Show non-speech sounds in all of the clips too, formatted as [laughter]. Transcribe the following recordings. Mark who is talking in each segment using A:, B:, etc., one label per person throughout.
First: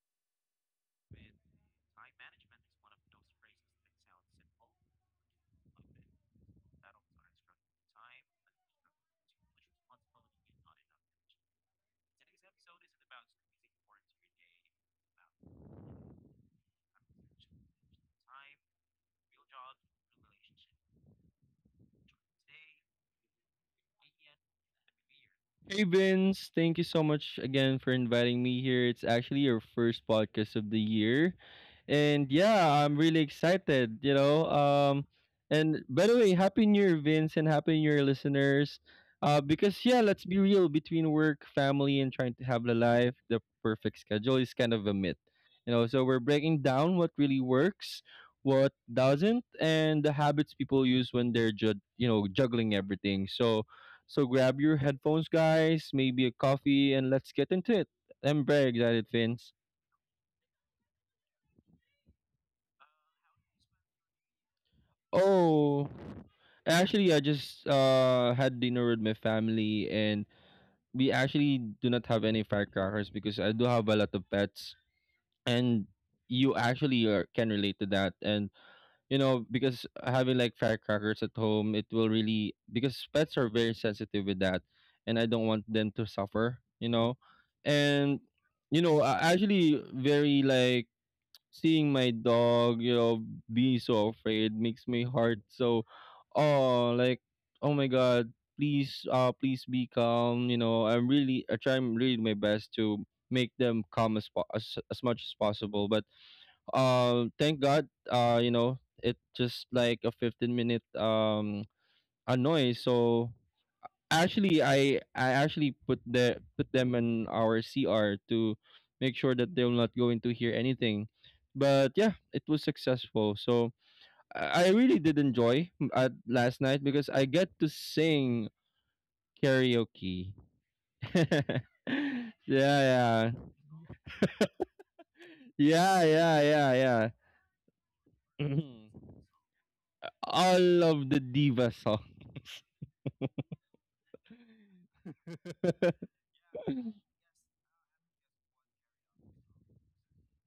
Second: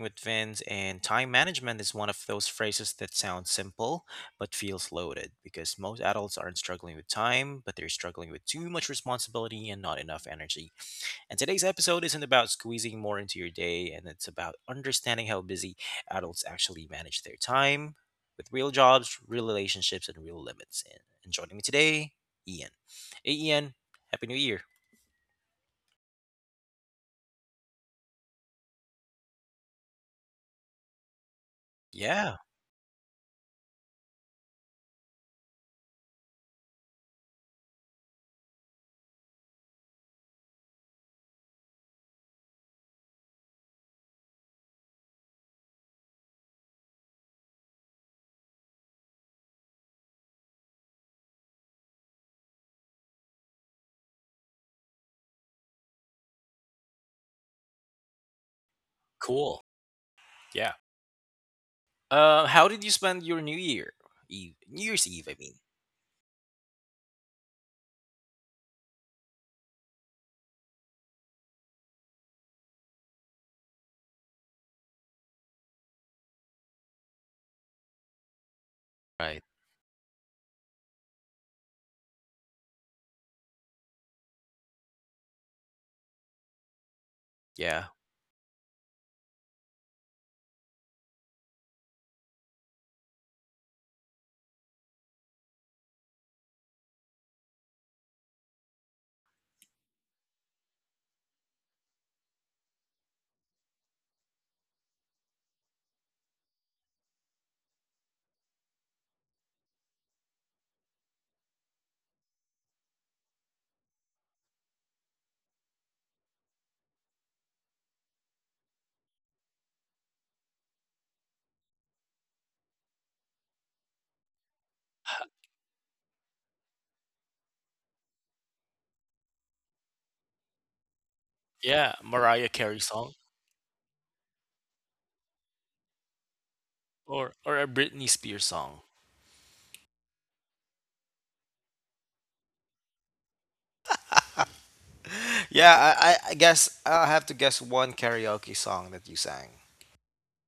A: with Vince. And time management is one of those phrases that sounds simple but feels loaded because most adults aren't struggling with time, but they're struggling with too much responsibility and not enough energy. And today's episode isn't about squeezing more into your day, and it's about understanding how busy adults actually manage their time with real jobs, real relationships, and real limits. And joining me today, Ian. Hey, Ian, happy New Year.
B: Hey Vince, thank you so much again for inviting me here. It's actually your first podcast of the year. And
A: Yeah,
B: yeah, I'm really excited, you know. And by the way, happy new year, Vince, and happy new year listeners. Because yeah, let's be real, between work, family, and trying to have the life, the perfect schedule is kind of a myth. You know, so we're breaking down what really works, what doesn't, and the habits people use when they're juggling everything. So grab your headphones, guys, maybe a coffee, and let's get into it. I'm very excited, Vince.
A: cool. Yeah. How did you spend your New Year Eve? New Year's Eve, I mean.
B: Oh, actually, I just had dinner with my family, and we actually do not have any firecrackers because I do have a lot of pets, and can relate to that. And you know,
A: Right.
B: because having like firecrackers at home, it will really, because pets are very sensitive with that, and I don't want them to suffer, you know.
A: Yeah.
B: And you know, I actually, very like, seeing my dog, you know, be so afraid makes me hard. So, oh, like, oh my god, please, please be calm. You know, I'm really, I try really my best to make them calm as much as possible, but thank god, you know, it just like a 15 minute annoy. So actually I actually put the, put them in our cr to make sure that they're not going to hear anything, but yeah, it was successful. So I really did enjoy at last night because I get to sing karaoke. [laughs]
A: Yeah,
B: yeah
A: Mariah Carey song,
B: yeah yeah yeah yeah yeah
A: or a Britney Spears song.
B: [clears throat] All of the diva songs.
A: Yeah, I, I
B: [laughs]
A: I guess I have to guess one karaoke song that you sang.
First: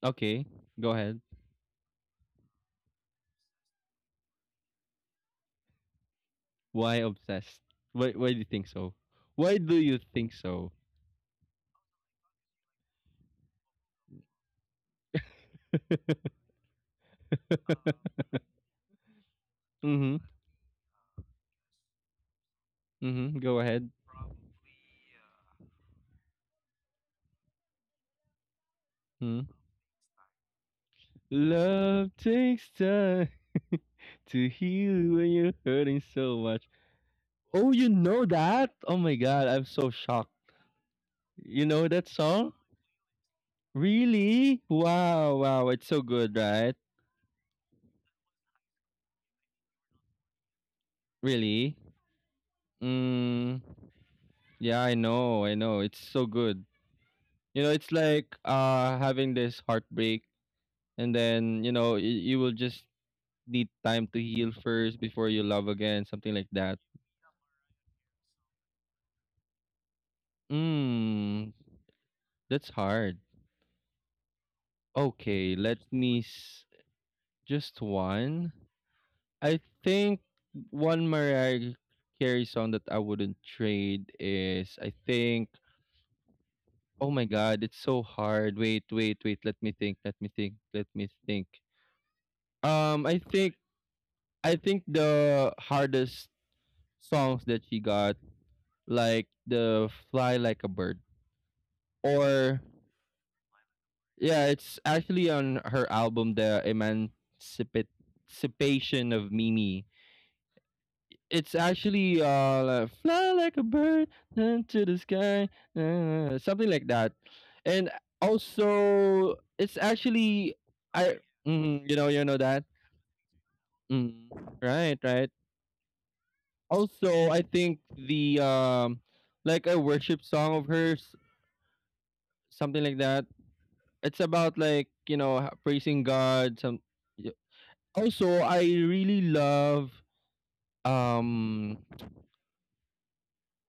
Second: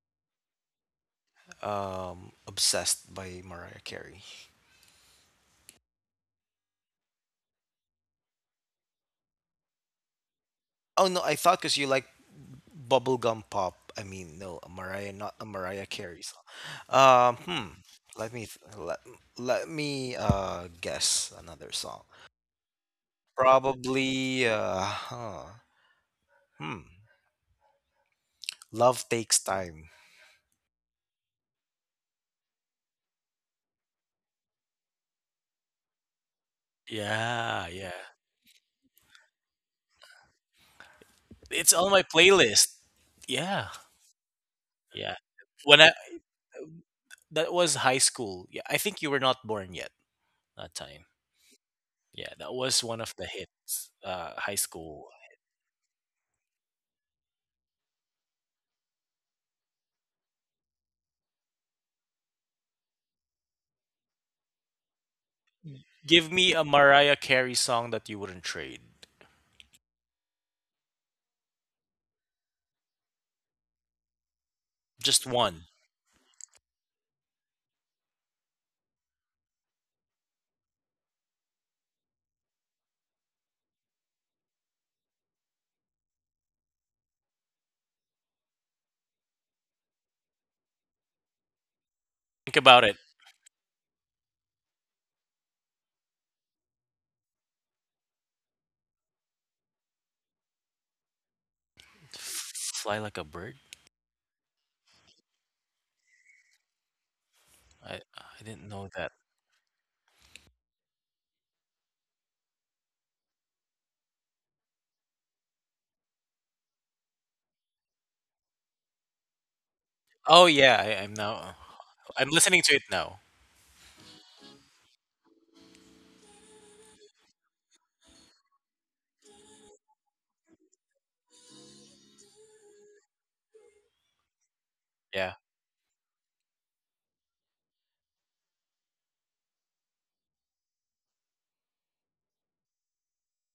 B: Okay, go ahead.
A: Obsessed by Mariah Carey.
B: Why obsessed? Why do you think so? Why do you think so?
A: Oh no, I thought because you like bubblegum pop. I mean, no, a Mariah, not a Mariah Carey song. Um, hmm. Let me th- let, let
B: [laughs]
A: me
B: Mhm.
A: guess another song.
B: Mhm. Go ahead.
A: Probably uh huh. Hmm. Love takes
B: Mhm.
A: time.
B: Love takes time [laughs] to heal when you're hurting so much.
A: Yeah,
B: Oh, you
A: yeah.
B: know that? Oh my god, I'm so shocked. You
A: It's
B: know
A: on my
B: that song?
A: playlist. Yeah,
B: Really?
A: yeah.
B: Wow, wow,
A: When
B: it's
A: I,
B: so good, right?
A: that was high school. Yeah, I think you were not born yet that time.
B: Really?
A: Yeah, that was one of the
B: Mm,
A: hits. High
B: yeah, I
A: school.
B: know, I know. It's so good. You know, it's like having this heartbreak, and then you know you will just need time to heal first before you love again, something
A: Give
B: like
A: me a
B: that.
A: Mariah Carey song that you wouldn't trade.
B: Mm, that's hard.
A: Just
B: Okay,
A: one.
B: just one. I think one Mariah Carey song that I wouldn't trade is, I think, oh my god, it's so hard. Wait, let me think, let me think, let me think.
A: Think about it.
B: I think I think the hardest songs that she got, like the fly like a bird. Or
A: Fly like a bird.
B: yeah, it's actually on her album The Emancipation
A: I didn't know that.
B: of Mimi. It's actually like, fly like a bird into the sky, something like that. And also it's
A: Oh
B: actually,
A: yeah,
B: I,
A: I'm now.
B: mm, you know, you
A: I'm
B: know that.
A: listening to it now.
B: Mm, right, right. Also, I think the like a worship song of hers, something like that. It's about, like, you know,
A: Yeah.
B: praising God, some. Also, I really love um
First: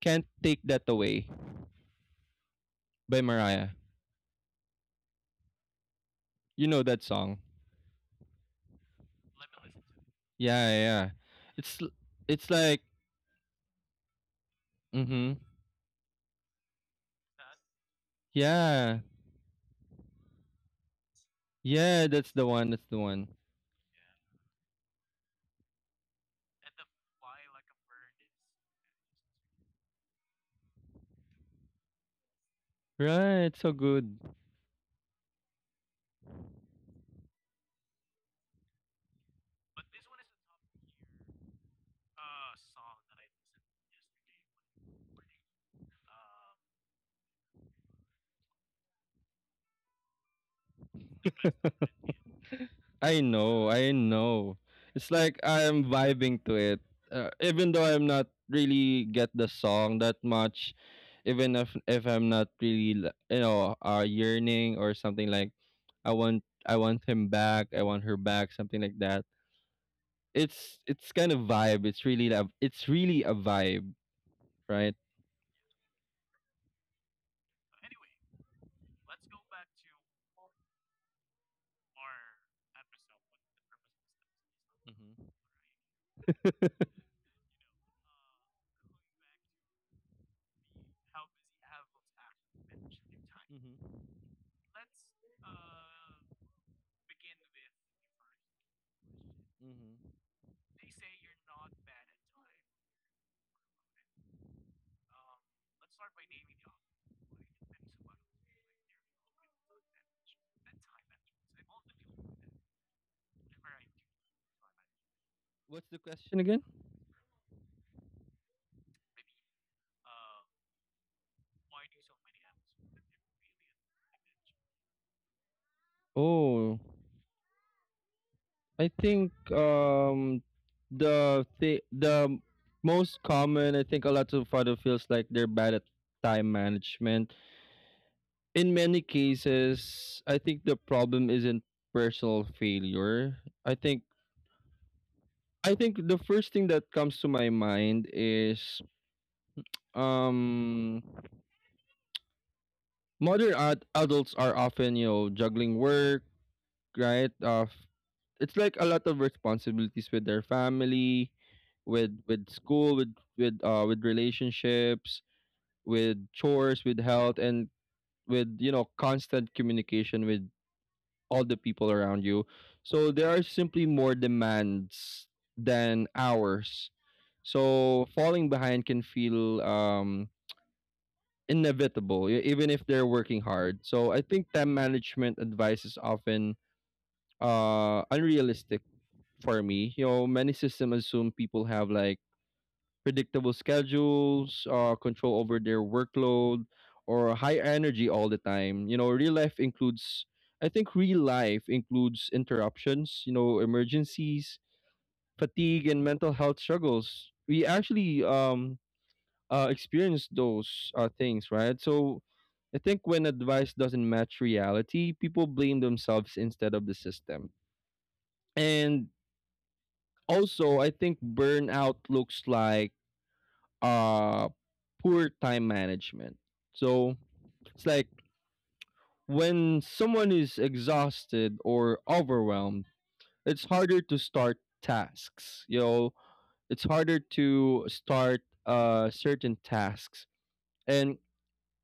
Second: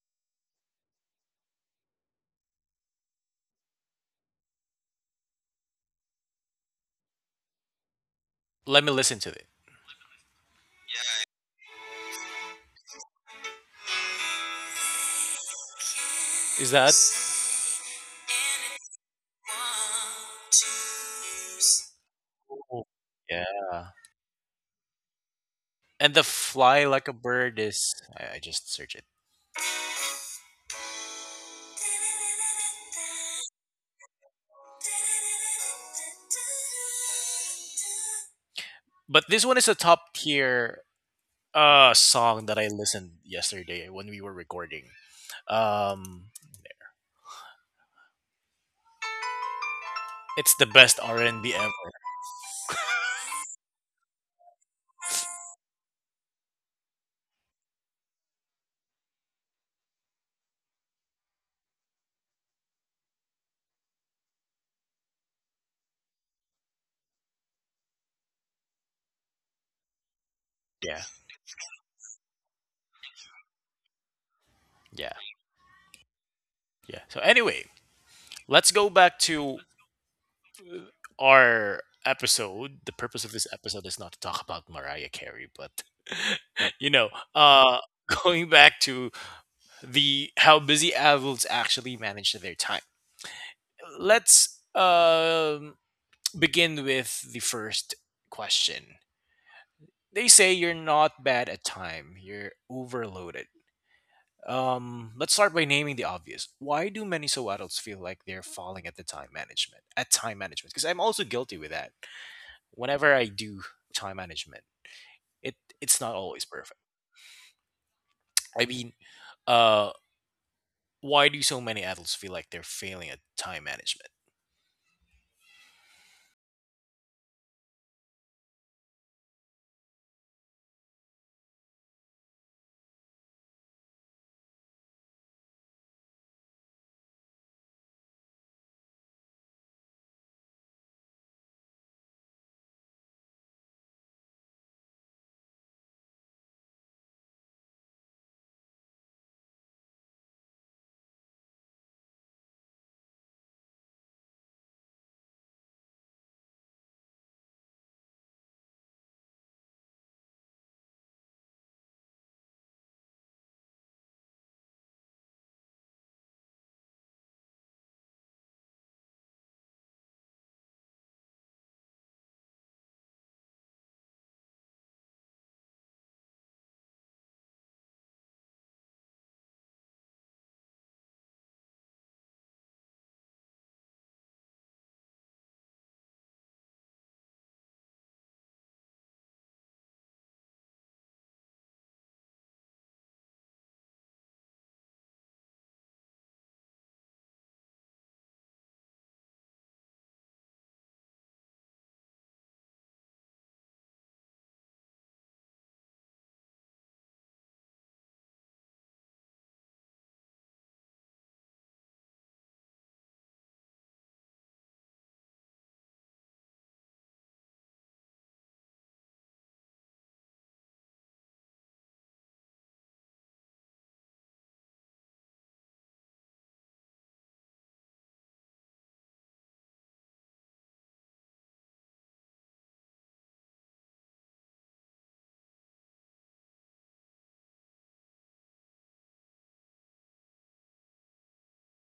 B: Can't Take That Away by Mariah. You know that song?
A: Let me listen to
B: Yeah, yeah, yeah. It's l-
A: it.
B: it's like, mhm.
A: Is that?
B: Yeah. Yeah, that's the one.
A: Ooh,
B: That's the one.
A: yeah. And the fly like a bird is. I just search it.
B: Right, so good.
A: But this one is a top tier song that I listened yesterday when we were recording. Um, it's the best R and B ever. [laughs]
B: I know, I know. It's like I'm vibing to it. Even though I'm not really get the song that much, even if I'm not really yearning, or something like, I want him back, I want her back, something like that. It's
A: Yeah,
B: it's kind of vibe. It's really a vibe, right?
A: yeah, yeah. So anyway, let's go back to uh, our episode. The purpose of this episode is not to talk about Mariah
B: Mm-hmm.
A: Carey, but [laughs] you know, going back to the how busy adults actually manage their time.
B: Mm-hmm.
A: Let's begin with the first question.
B: Mm-hmm.
A: They say you're not bad at time; you're overloaded. Let's start by naming the obvious. Why do many so adults feel like they're falling at the time management? At time management, because I'm also guilty with that. Whenever I do time management, it it's
B: What's the
A: not always
B: question again?
A: perfect. I mean, uh, why do so many adults feel like they're failing at time management?
B: Oh. I think the most common, I think a lot of father feels like they're bad at time management. In many cases, I think the problem isn't personal failure. I think I think the first thing that comes to my mind is um modern adults are often, you know, juggling work, right? Of, it's like a lot of responsibilities with their family, with school, with relationships, with chores, with health, and with, you know, constant communication with all the people around you. So there are simply more demands than hours. So falling behind can feel inevitable, even if they're working hard. So I think time management advice is often unrealistic for me. You know, many systems assume people have like predictable schedules, control over their workload, or high energy all the time. You know, real life includes interruptions. You know, emergencies, fatigue, and mental health struggles. We actually experience those things, right? So, I think when advice doesn't match reality, people blame themselves instead of the system. And also, I think burnout looks like uh poor time management. So it's like, when someone is exhausted or overwhelmed, it's harder to start tasks. You know, it's harder to start certain tasks. And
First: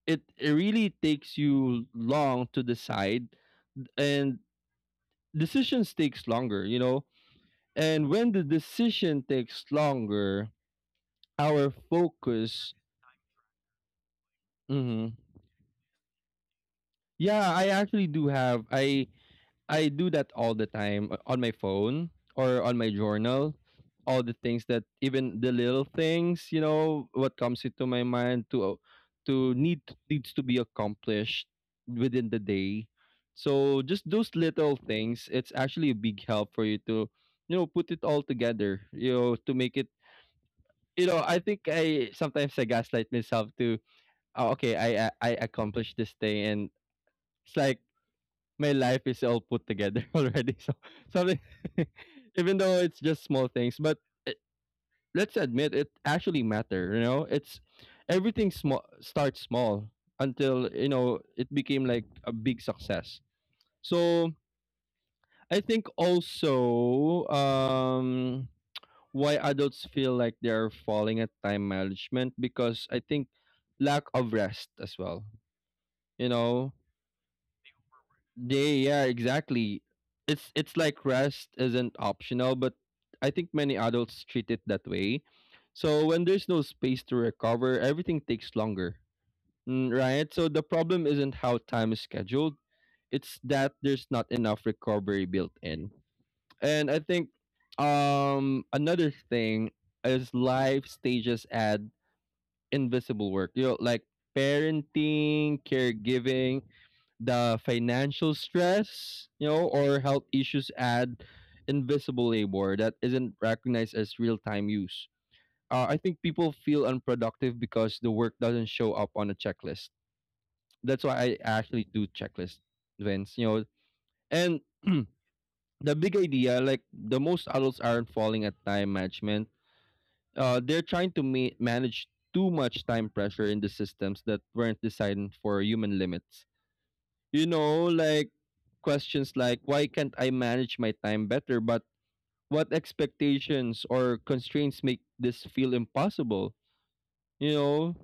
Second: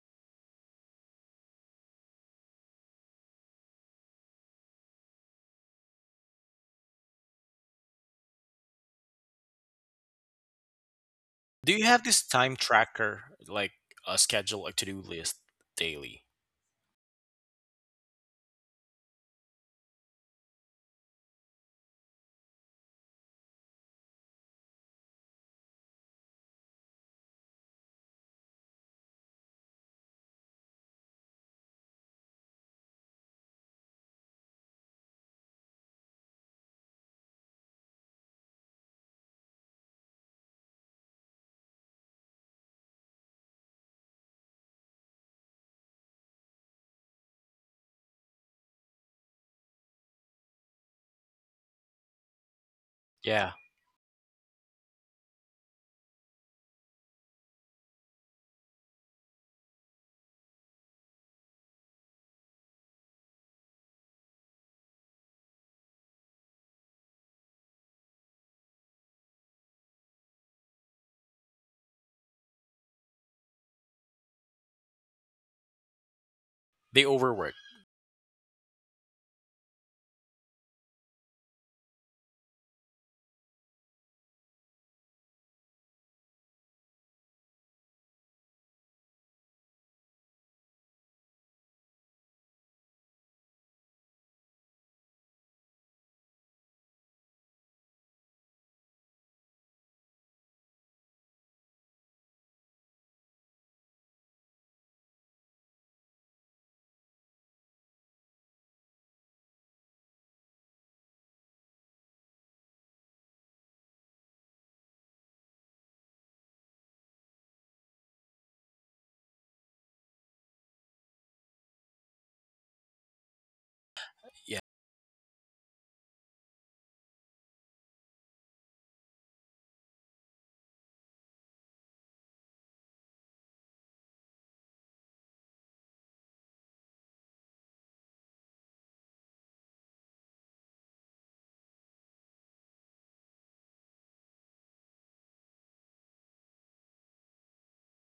B: it really takes you long to decide, and decisions takes longer, you know. And when the decision takes longer,
A: Do
B: our
A: you have this time
B: focus.
A: tracker, like a schedule, a to do
B: Mhm.
A: list daily?
B: Yeah, I actually do have. I do that all the time, on my phone or on my journal. All the things, that even the little things, you know, what comes into my mind to to need needs to be accomplished within the day. So just those little things, it's actually a big help for you to, you know, put it all together, you know, to make it, you know. I think I gaslight myself to, oh, okay, I accomplished this thing, and it's like my life is all put together [laughs] already. So something, [laughs] even though it's just small
A: Yeah,
B: things, but it, let's admit it actually matter. You know, it's, everything small starts small until, you know, it became like a big success. So I think also, why adults feel like they are falling at time management, because I think lack of rest as well. You know.
A: they overwork.
B: They, yeah, exactly. It's like rest isn't optional, but I think many adults treat it that way. So when there's no space to recover, everything takes longer. Mm, right? So the problem isn't how time is scheduled, it's that there's not enough recovery built in. And I think another thing is life stages add invisible work. You know, like parenting, caregiving, the financial stress, you know, or health issues add invisible labor that isn't recognized as real time use. I think people feel unproductive because the work doesn't show up on a checklist. That's why I actually do checklists, Vince, you know. And
A: Yeah.
B: [clears throat] the big idea, like the most adults aren't falling at time management, they're trying to manage too much time pressure in the systems that weren't designed for human limits. You know, like questions like, why can't I manage my time better? But what expectations or constraints make this feel impossible? You know,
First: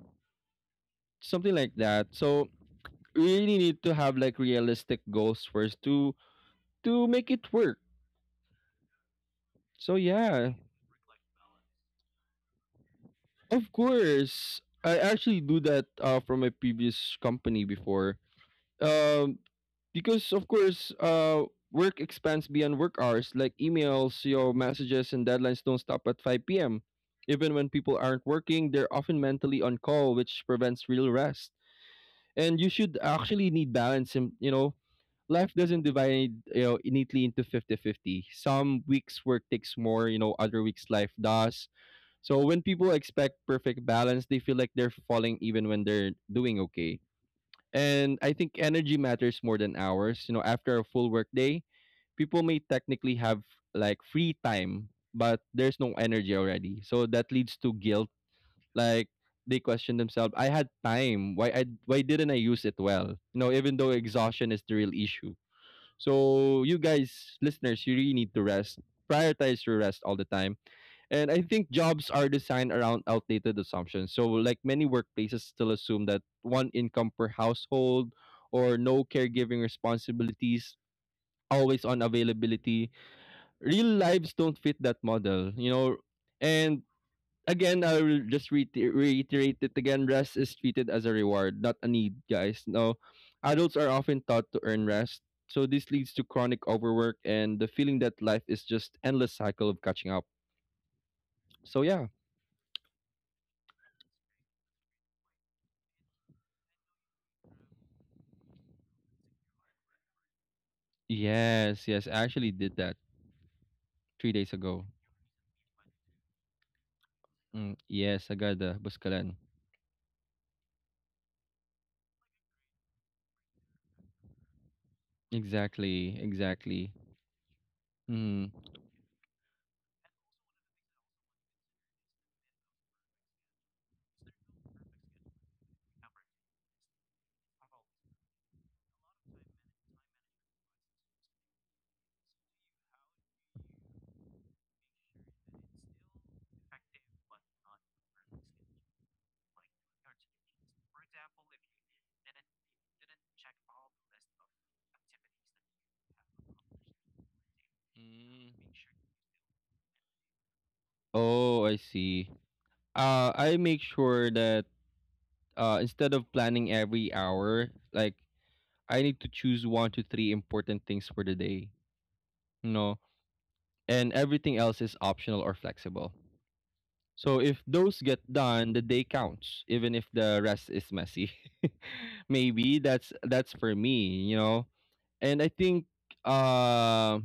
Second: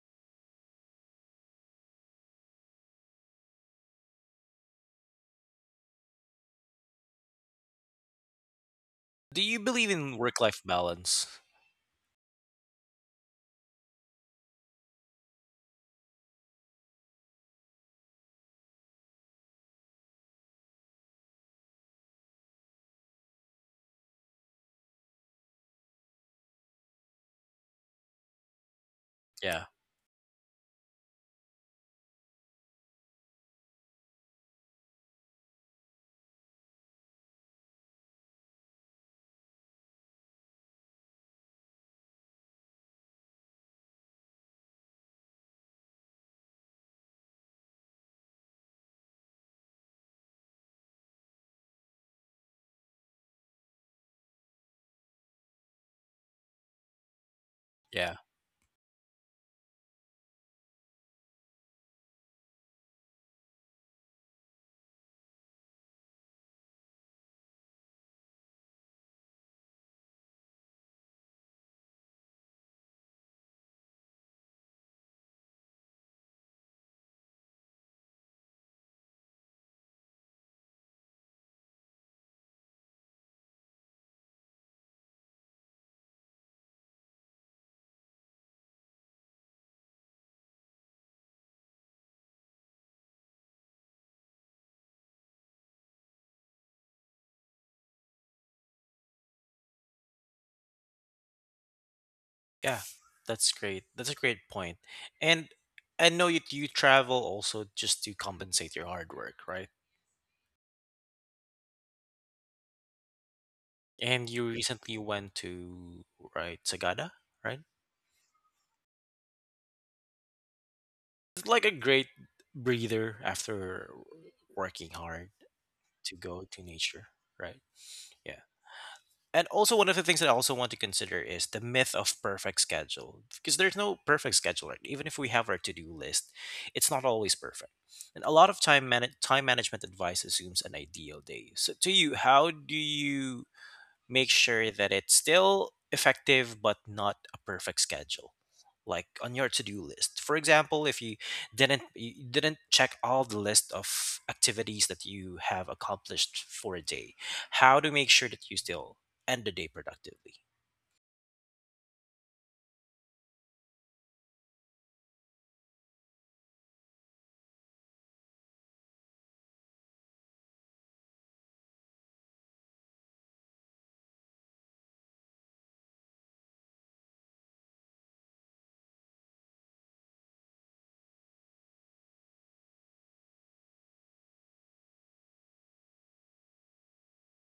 B: something like that. So we really need to have like realistic goals first to make it work.
A: Do you believe
B: So
A: in work
B: yeah,
A: life balance?
B: of course, I actually do that, from my previous company before, um because of course, work expands beyond work hours, like emails, your messages, and deadlines don't stop at 5 p.m. Even when people aren't working, they're often mentally
A: Yeah,
B: on call, which prevents real rest. And you should actually need balance, and you know, life doesn't divide, you know, neatly into 50-50. Some weeks work takes more, you know, other weeks life does. So when people expect perfect balance, they feel like they're falling even when they're doing okay. And I think energy matters more than hours. You know, after a full work day, people may technically have like free time, but there's no energy already. So that leads to guilt.
A: yeah.
B: Like they question themselves, I had time. Why didn't I use it well? You know, even though exhaustion is the real issue. So you guys, listeners, you really need to rest. Prioritize your rest all the time. And I think jobs are designed around outdated assumptions. So, like many workplaces still assume that one income per household, or no caregiving responsibilities, always on availability. Real lives don't fit that model, you know. And again, I will just reiterate it again, rest is treated as a reward, not a need, guys. No, adults are often taught to earn rest. So this leads to chronic overwork and the feeling that life is just endless cycle of catching up. So, yeah.
A: Yeah, that's great. That's a great point. And I know you travel also just to compensate your hard work, right?
B: Yes, yes, I actually did that
A: And
B: three
A: you
B: days ago.
A: recently went to right Sagada, right?
B: Mm, yes, Agada, Buscalan.
A: It's like a great breather after working hard to
B: Exactly,
A: go to
B: exactly.
A: nature, right? Yeah.
B: Mm.
A: And also, one of the things that I also want to consider is the myth of perfect schedule, because there's no perfect schedule, right? Even if we have our to-do list, it's not always perfect. And a lot of time management advice assumes an ideal day. So, to you, how do you make sure that it's still effective but not a perfect schedule, like on your to-do list, for example, if you didn't you didn't check all the list of activities that you have accomplished for a day, how to make sure that you
B: Mm.
A: still end the day productively?
B: Oh, I see. I make sure that, instead of planning every hour, like, I need to choose one to three important things for the day, you know, and everything else is optional or flexible. So if those get done, the day counts, even if the rest is messy. [laughs] Maybe that's for me, you know. And I think uh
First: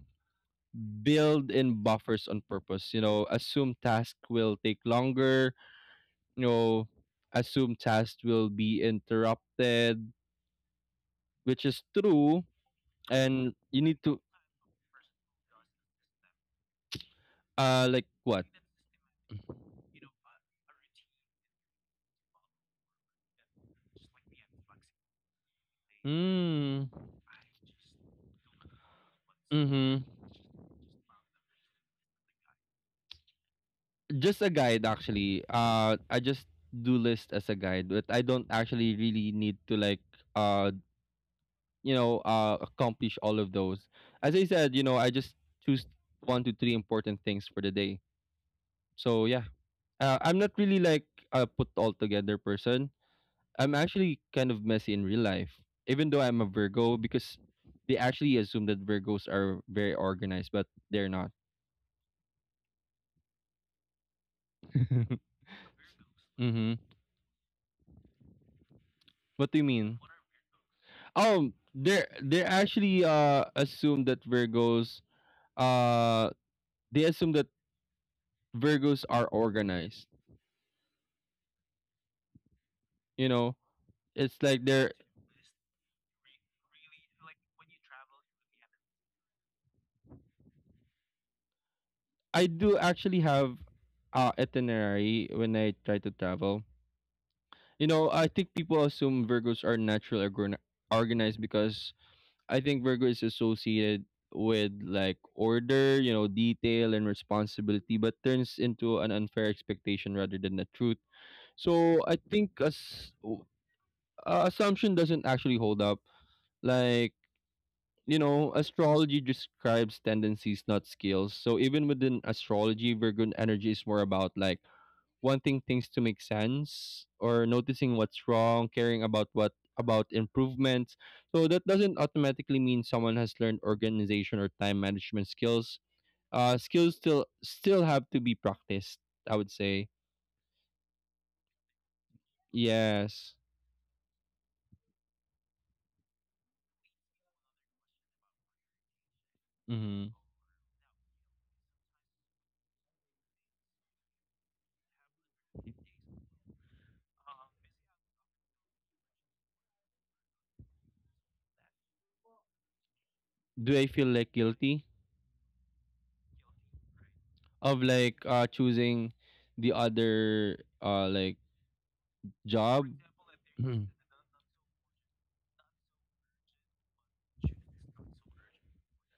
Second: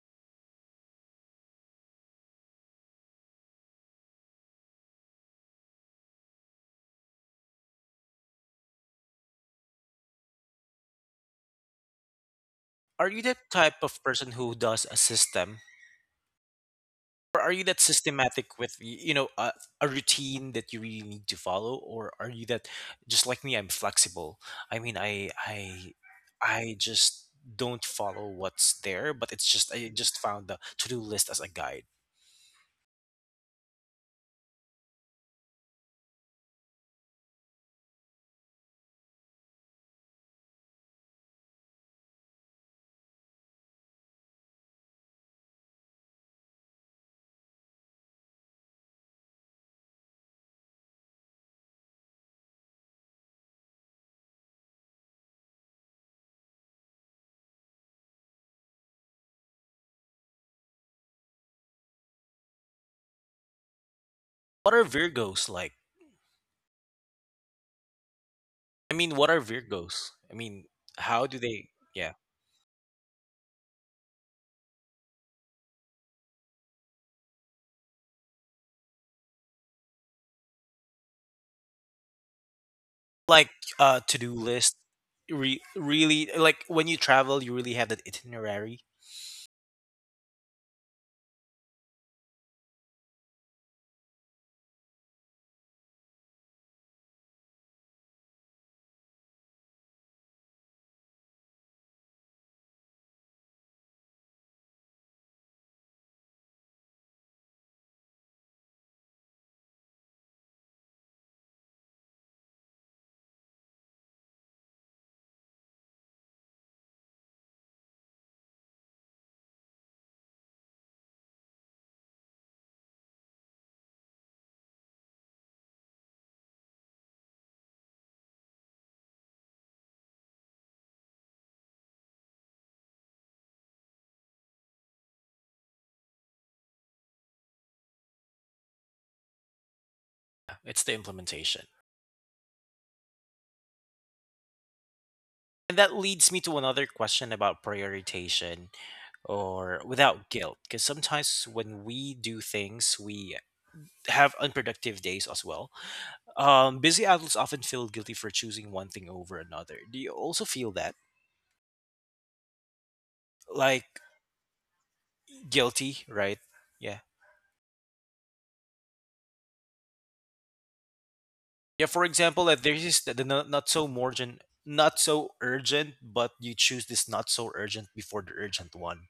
B: build in buffers on purpose. You know, assume task will take longer, you know, assume task will be interrupted, which is true.
A: Are you the
B: And
A: type
B: you
A: of
B: need to
A: person who does a system? Or are you that
B: like what?
A: systematic with you know, a routine that you really need to follow, or are you that just like me? I'm flexible. I mean, I
B: Mm.
A: just don't follow what's there, but it's just I
B: Mm-hmm.
A: just found the to do list as a guide.
B: Just a guide actually. I just do list as a guide, but I don't actually really need to like uh accomplish all of those as I said, you know, I just choose one to three important things for the day. So yeah, I'm not really like a put all together person. I'm actually kind of messy in real life even though I'm a Virgo because they actually assume that Virgos are very organized, but they're not.
A: What
B: [laughs]
A: are
B: Mm-hmm.
A: Virgos like? I mean, what are
B: What do you mean?
A: Virgos? I mean, how do
B: Oh,
A: they?
B: they're
A: Yeah,
B: they actually assume that Virgos uh they assume that Virgos are organized. You know,
A: like to do
B: it's like
A: list.
B: there
A: Really, like when you travel, you really have that itinerary.
B: I do actually have itinerary when I try to travel. You know, I think people assume Virgos are natural organized because I think Virgo is associated with like order, you know, detail and responsibility, but turns into an unfair expectation rather than the truth. So I think as assumption doesn't actually hold up. Like you know, astrology describes tendencies, not skills. So even within astrology, Virgo energy is more about like wanting things to make sense or noticing what's wrong, caring about what about improvements. So that doesn't automatically mean someone has learned organization or time management skills. Skills still have to be practiced. I would say
A: Yeah, it's the implementation.
B: yes.
A: And that leads me to another question about prioritization or
B: Mm-hmm.
A: without guilt. Because sometimes when we do things, we have unproductive days as well. Busy adults often feel guilty for choosing one thing over another. Do you also feel that?
B: Do I feel
A: Like
B: like guilty
A: guilty, right? Yeah.
B: of like choosing the other uh like
A: Yeah, for example, that
B: job,
A: there's this, the not, not so urgent, not so urgent, but you choose this not so urgent before the urgent one.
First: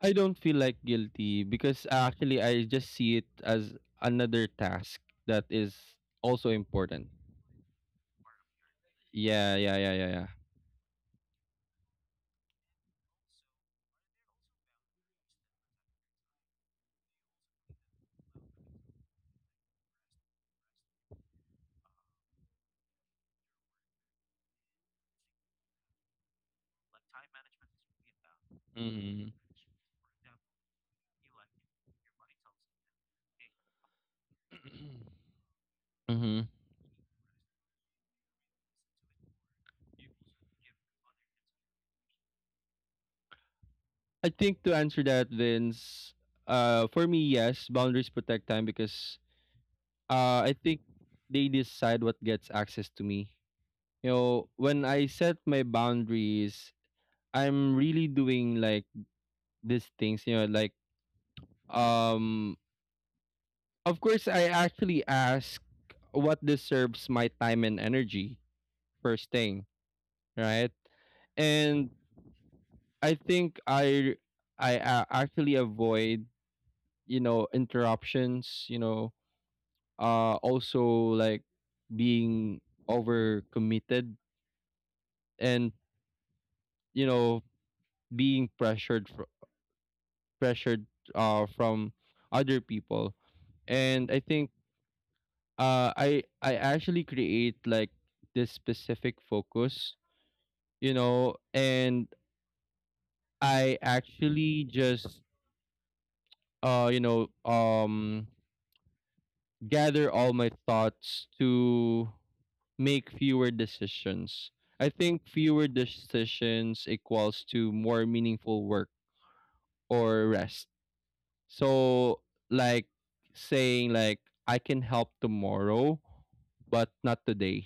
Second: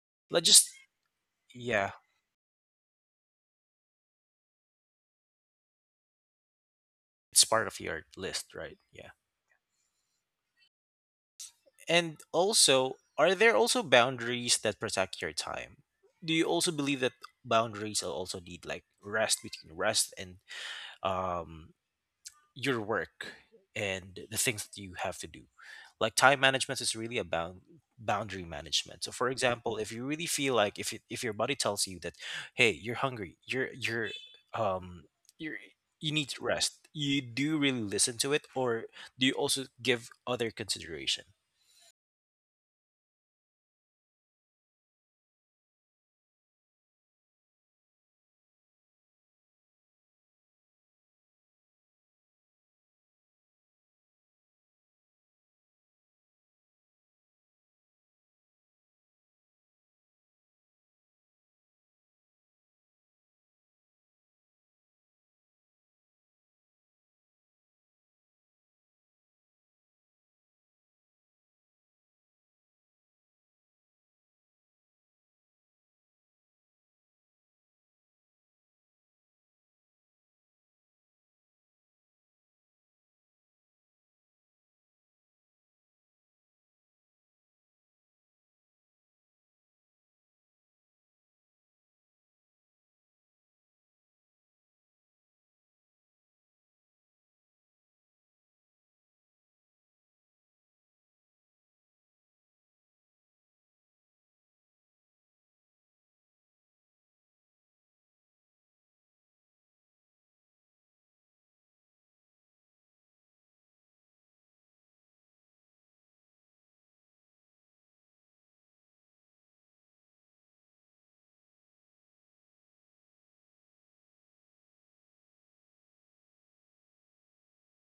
B: I don't
A: Let's
B: feel
A: just,
B: like guilty because
A: yeah,
B: actually I just see it as another task that is also important.
A: it's part of your list, right? Yeah.
B: Yeah, yeah, yeah, yeah, yeah.
A: And also, are there also boundaries that protect your time? Do you also believe that boundaries are also need like rest between rest and um, your work and the things that you have to do? Like time management is really about boundary management. So, for
B: Mm-hmm.
A: example, if you really feel like if your body tells you that, hey, you're hungry, um
B: [clears throat]
A: you're you need to
B: Mm-hmm.
A: rest. You do really listen to it, or do you also give other consideration?
B: I think to answer that, Vince, for me, yes, boundaries protect time because I think they decide what gets access to me. You know, when I set my boundaries, I'm really doing like these things, you know, like um of course I actually ask what deserves my time and energy first thing, right? And I think I actually avoid, you know, interruptions, you know, also like being overcommitted and, you know, being pressured from other people. And I think I actually create like this specific focus, you know, and I actually just uh you know um gather all my thoughts to make fewer decisions. I think fewer decisions equals to more meaningful work or rest. So like saying like I can help tomorrow but not today,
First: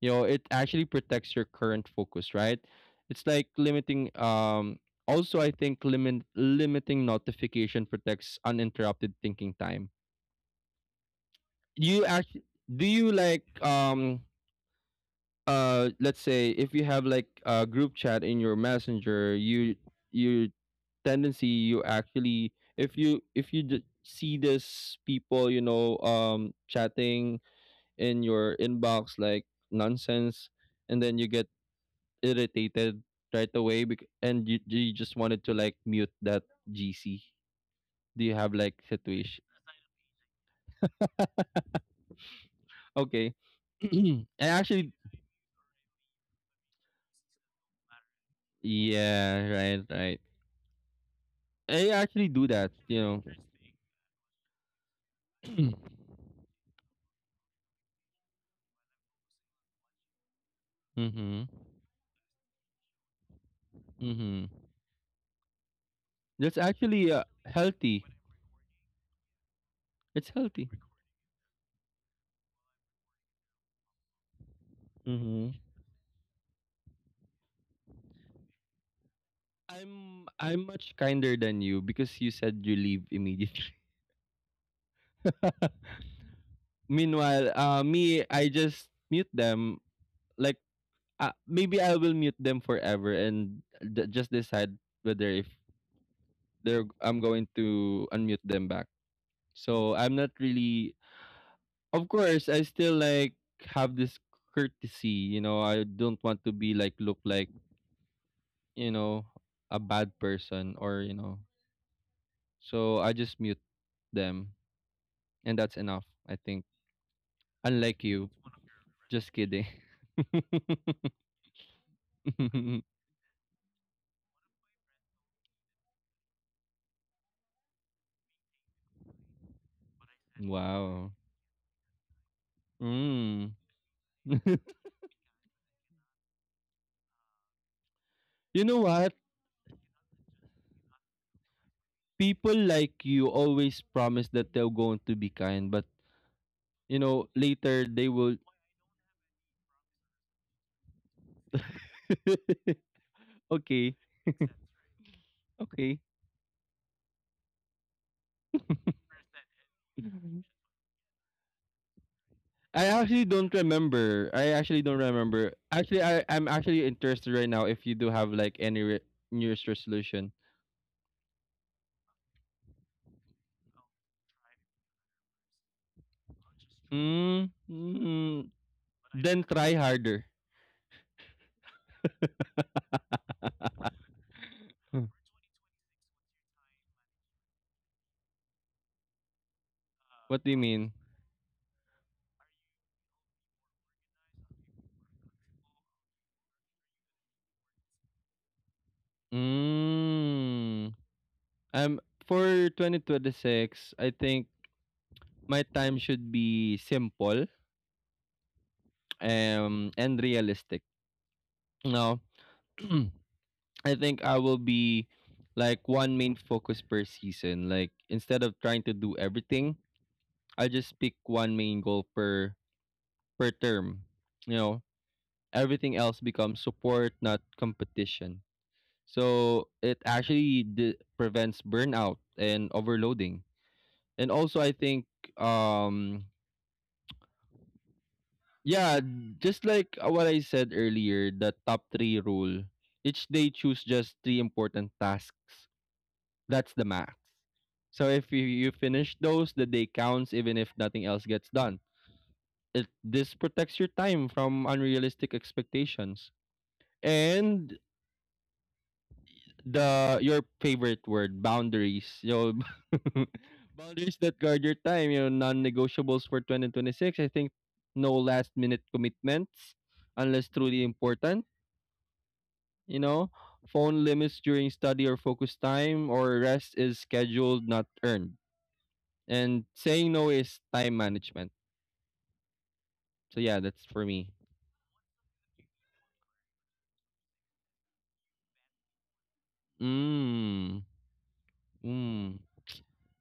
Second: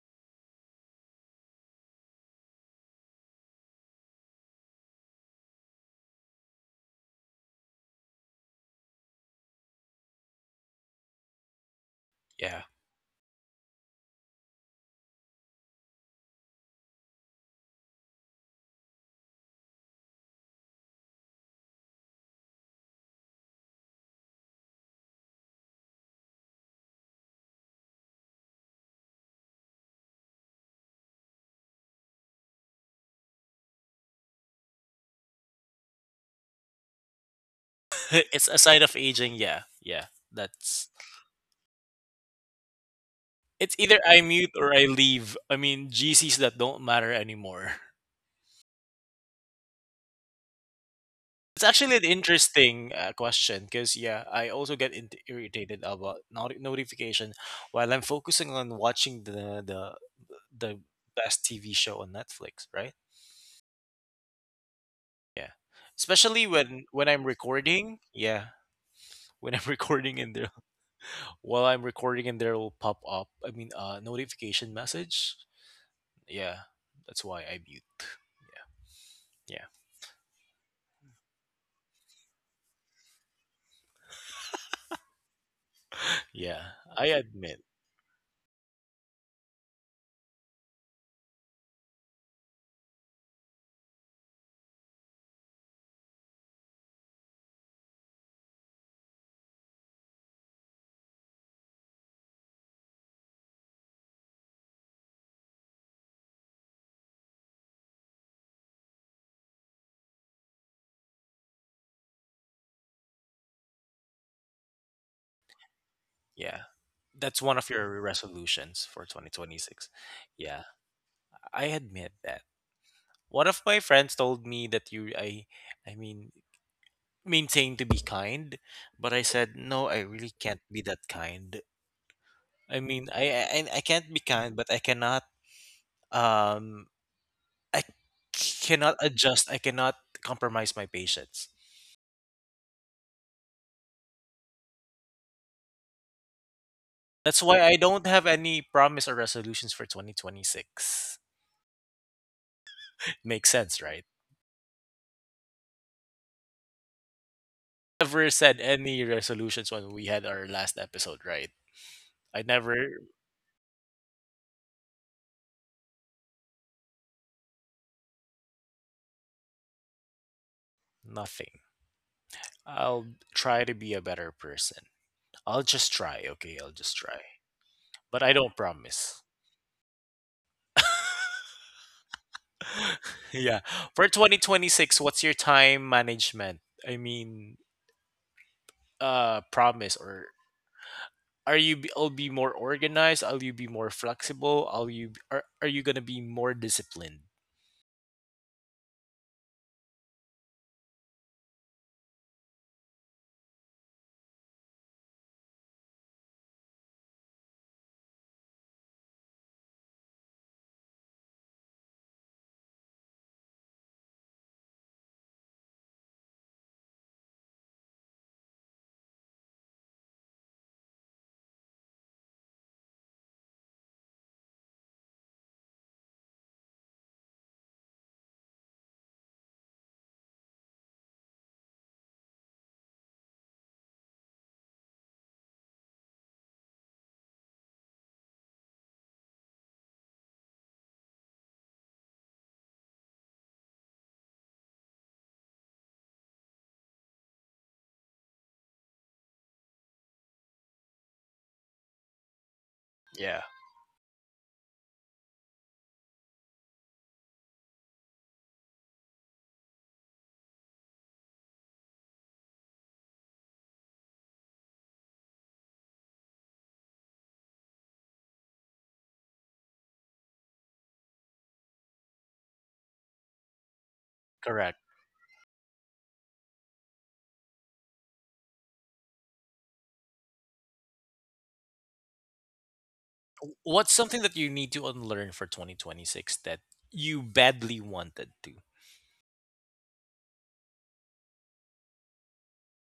B: you know, it actually protects your current focus, right? It's like limiting, also I think limiting notification protects uninterrupted thinking time. You actually
A: Yeah.
B: do you like let's say if you have like a group chat in your messenger you your tendency you actually if you see this people, you know, chatting in your inbox like nonsense, and then you get irritated right away and you just wanted to like mute that GC? Do
A: [laughs]
B: you have
A: It's
B: like
A: a sign of
B: situation?
A: aging. Yeah, yeah. That's,
B: Okay. [clears throat]
A: it's either
B: I
A: I mute
B: actually
A: or I leave. I mean, GCs that don't matter anymore. [laughs]
B: yeah, right, right.
A: It's
B: I
A: actually an
B: actually do that, you
A: interesting
B: know.
A: question because yeah, I also get
B: Interesting.
A: irritated about notification while I'm focusing on watching
B: [clears throat]
A: the
B: Mhm.
A: best TV show on Netflix, right?
B: Mhm.
A: Yeah,
B: That's
A: especially when
B: actually
A: when I'm
B: healthy.
A: recording. Yeah, when I'm [laughs]
B: It's
A: recording in
B: healthy.
A: there, while I'm recording in there will pop up. I mean, notification
B: Mhm.
A: message. Yeah, that's why I mute. Yeah, yeah,
B: I'm much kinder than you because you said you leave immediately. [laughs]
A: yeah. I
B: Meanwhile,
A: admit.
B: me I just mute them like, maybe I will mute them forever and just decide whether if they're I'm going to unmute them back. So I'm not really. Of course, I still like have this courtesy. You know, I don't want to be like look like you know a bad person or you know. So I just mute them, and that's enough. I think.
A: Yeah, that's one of
B: Unlike
A: your
B: you,
A: resolutions for
B: just kidding.
A: 2026.
B: [laughs]
A: Yeah, I admit that. One of my friends told me that I mean, maintain to be kind, but I said no. I really can't be
B: Wow.
A: that kind. I mean,
B: Mm.
A: I can't be kind,
B: [laughs]
A: but I cannot. Um, I
B: You know what?
A: cannot adjust. I cannot compromise my patience.
B: People like you always promise that they're going to be kind, but you know,
A: That's why
B: later
A: I
B: they
A: don't
B: will.
A: have any promise or resolutions for 2026.
B: [laughs]
A: [laughs] Makes sense, right?
B: Okay, okay.
A: Never said any resolutions when we had
B: Mhm.
A: our last episode, right? I
B: I
A: never,
B: actually don't remember. I actually don't remember. Actually, I'm actually interested right now if you do have like any New Year's resolution.
A: nothing. I'll try to be a better person. I'll just try, okay? I'll just try.
B: Mm, mm,
A: But I don't
B: then
A: promise.
B: try harder.
A: [laughs] Yeah. For
B: Huh.
A: 2026, what's your time management? I mean, promise,
B: What
A: or
B: do you mean?
A: are you I'll be more organized? I'll you be more flexible? Are you going to be more disciplined?
B: Mm, um, for 2026, I think my time should be simple, and realistic. Now, [clears throat] I think I will be like one main focus per season. Like instead of trying to do everything, I'll just pick one main goal per per term. You know, everything else becomes support, not competition. So it actually prevents burnout and overloading. And also, I think um, yeah, just like what I said earlier, the top three rule. Each day, choose just three important tasks. That's the max. So if you, you finish those, the day counts even if nothing else gets done. It this
A: Yeah,
B: protects your time from unrealistic expectations. And the your favorite word, boundaries. You know, [laughs] boundaries that guard your time, you know, non-negotiables for 2026. I think no last minute commitments unless truly important, you know, phone limits during
A: correct.
B: study or focus time, or rest is scheduled not earned, and saying no is time management. So yeah,
A: W-
B: that's for
A: What's
B: me.
A: something that you need to unlearn for 2026 that you badly wanted to?
B: Mm, mm.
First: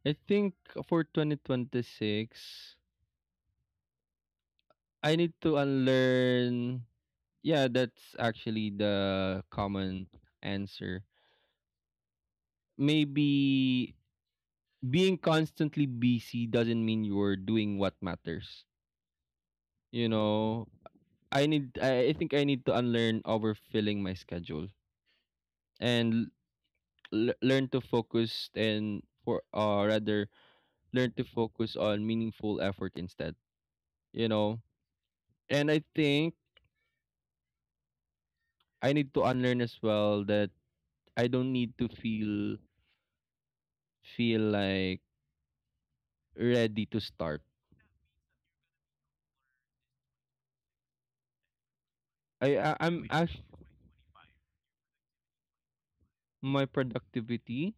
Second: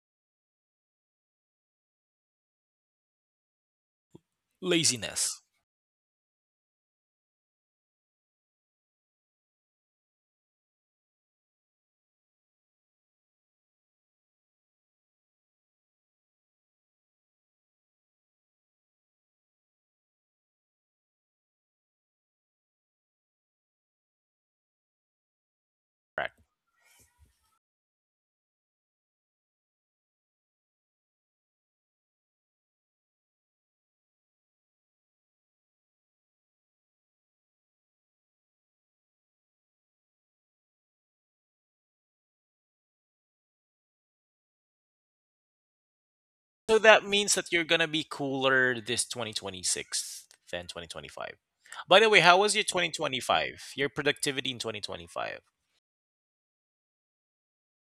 B: I think for 2026 I need
A: Laziness.
B: to unlearn, yeah that's actually the common answer. Maybe being constantly busy doesn't mean you're doing what matters, you know. I need I think I need to unlearn overfilling my schedule
A: Correct.
B: and learn to focus and for rather learn to focus on meaningful effort instead, you know. And I think I need to unlearn as well that I don't need to feel like
A: So
B: ready
A: that
B: to
A: means
B: start.
A: that you're going to be cooler this 2026 than 2025. By the way, how was your
B: I'm actually
A: 2025? Your productivity in 2025?
B: my productivity.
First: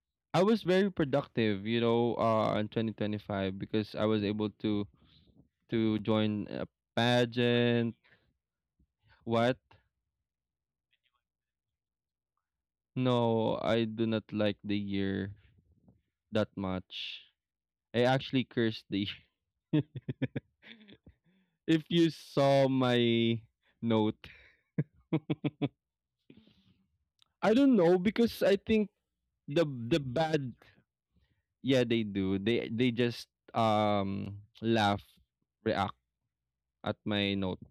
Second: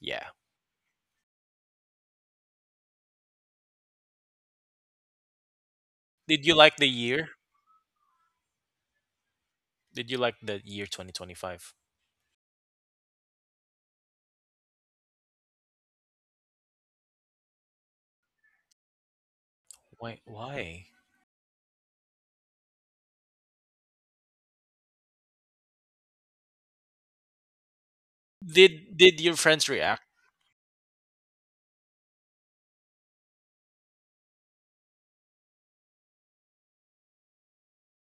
A: Yeah.
B: I was very productive, you know, in 2025 because I was able to
A: Did
B: join
A: you
B: a
A: like the year?
B: pageant. What?
A: Did you like the year 2025?
B: No, I do not like the year that much. I actually curse the year. [laughs]
A: Why why?
B: If you saw my note. I don't know because I think
A: Did your friends
B: the
A: react?
B: bad yeah, they do. They just um laugh, react at my note.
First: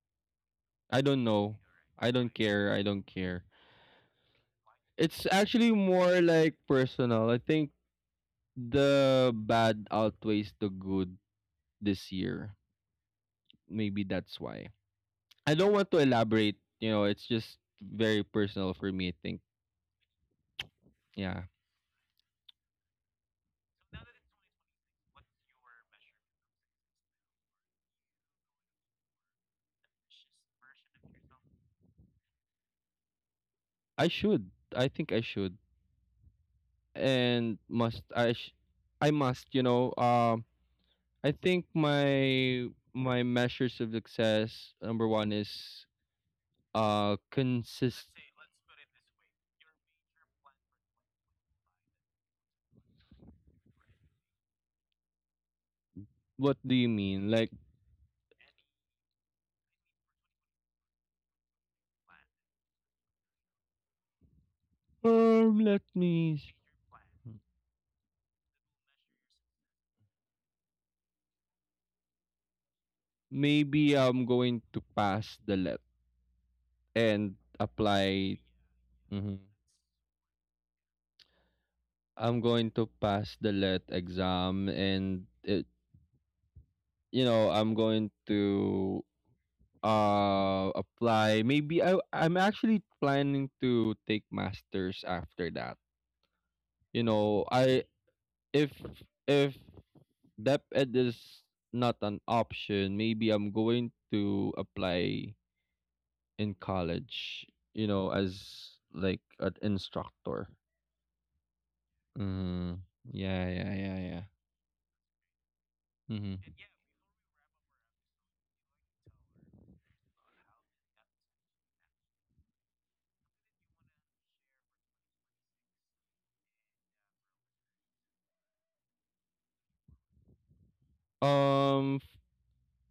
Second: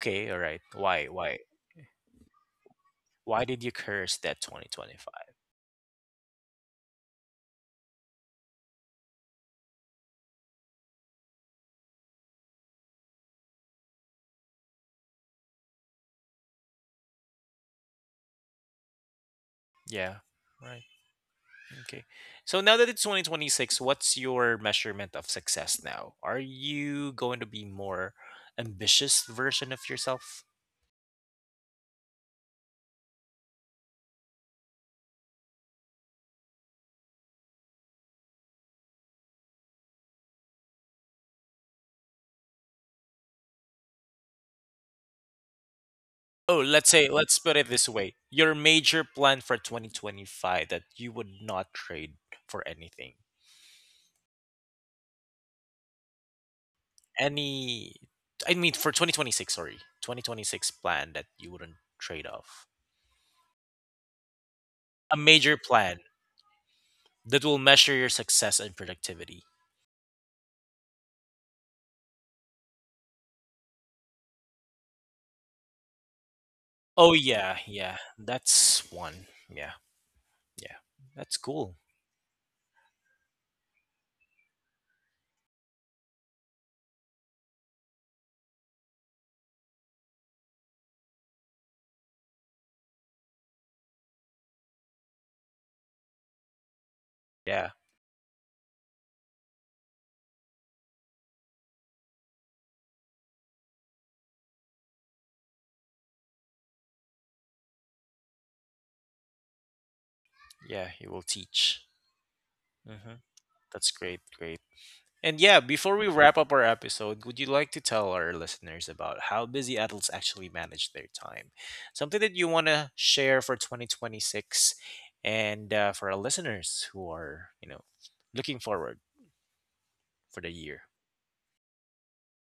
A: Okay, all right.
B: I
A: Why
B: don't
A: why?
B: know. I don't care. I don't care.
A: Why did you curse that
B: It's
A: 2025?
B: actually more like personal. I think the bad outweighs the good this year. Maybe that's why. I don't want to elaborate, you know, it's just very personal for me, I think.
A: Yeah. Right.
B: Yeah.
A: Okay. So now that it's 2026, what's your measurement of success now? Are you going to be more ambitious version of yourself?
B: I should. I think I should. And must I must, you know, I think my measures of success number 1 is
A: Oh, let's say let's put
B: consist
A: it this way. Your major plan for 2025 that you would not trade for anything.
B: what do you mean? Like,
A: Any, I mean for 2026, sorry. 2026 plan that you wouldn't trade off. A
B: let
A: major
B: me.
A: plan that will measure your success and productivity.
B: Maybe I'm going to pass the let and
A: Oh yeah, yeah.
B: apply.
A: That's
B: Mhm.
A: one. Yeah. Yeah. That's cool.
B: I'm going to pass the LET exam and it, you know, I'm going to apply. Maybe I'm actually planning to take masters after that. You know, I
A: Yeah,
B: if if dep ed is not an option, maybe I'm going to apply in college, you know, as like an instructor.
A: yeah, he will teach.
B: Mm, yeah,
A: Hmm.
B: yeah, yeah, yeah.
A: That's great, great. And yeah, before we
B: Mm-hmm.
A: wrap up our episode, would you like to tell our listeners about how busy adults actually manage their time? Something that you want to share for 2026 and for our listeners who are, you know, looking forward for the year.
B: Um,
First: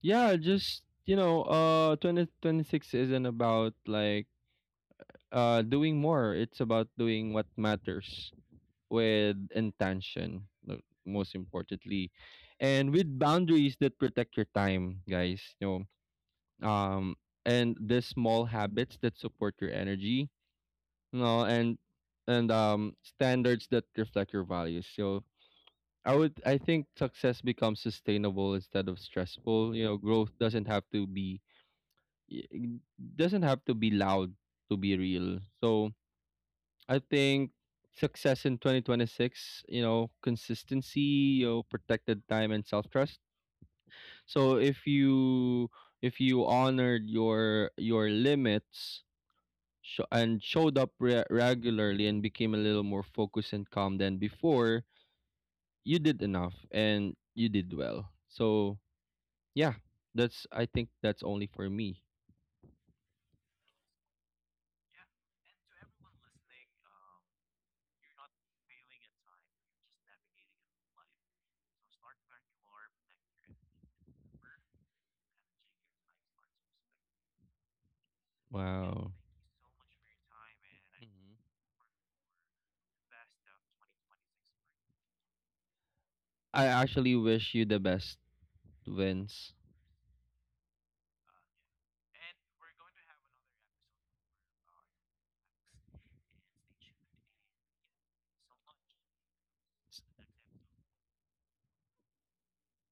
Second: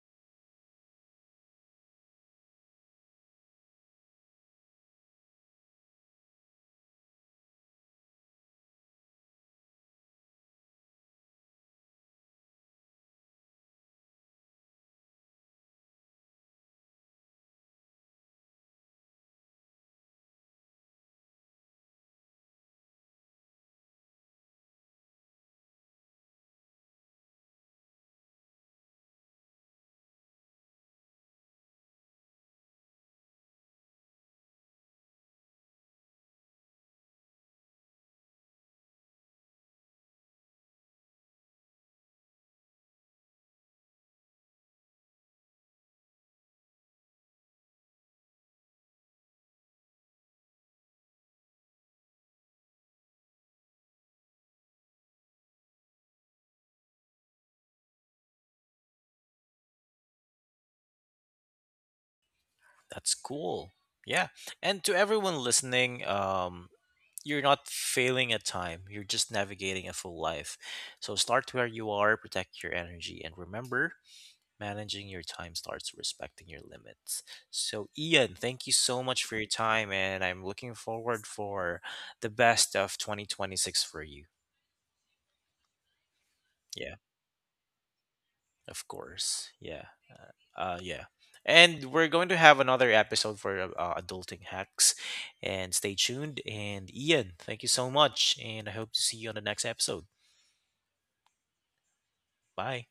B: yeah, just you know, 2026 isn't about like doing more. It's about doing what matters with intention, most importantly. And with boundaries that protect your time, guys, you know. And the small habits that support your energy, you know, and standards that reflect your values. So I think success becomes sustainable instead of stressful. You know, growth doesn't have to be it doesn't have to be loud to be real. So I think success in 2026, you know, consistency, you know, protected time and self-trust. So if you honored your limits and showed up regularly and became a little more focused and calm than before, you did enough and you did well. So yeah, that's I think that's only for me.
A: That's cool. Yeah. And to everyone listening, you're not failing at time. You're just navigating a full life. So start where you are, protect your energy, and remember managing your time starts respecting your limits. So Ian, thank you so
B: Wow.
A: much for your time and I'm looking forward for the best of 2026 for you.
B: I
A: Yeah,
B: actually wish you the best,
A: of course.
B: Vince.
A: Yeah. Yeah. And we're going to have another episode for adulting hacks and stay tuned and Ian, thank you so much and I hope to see you on the next episode. Bye.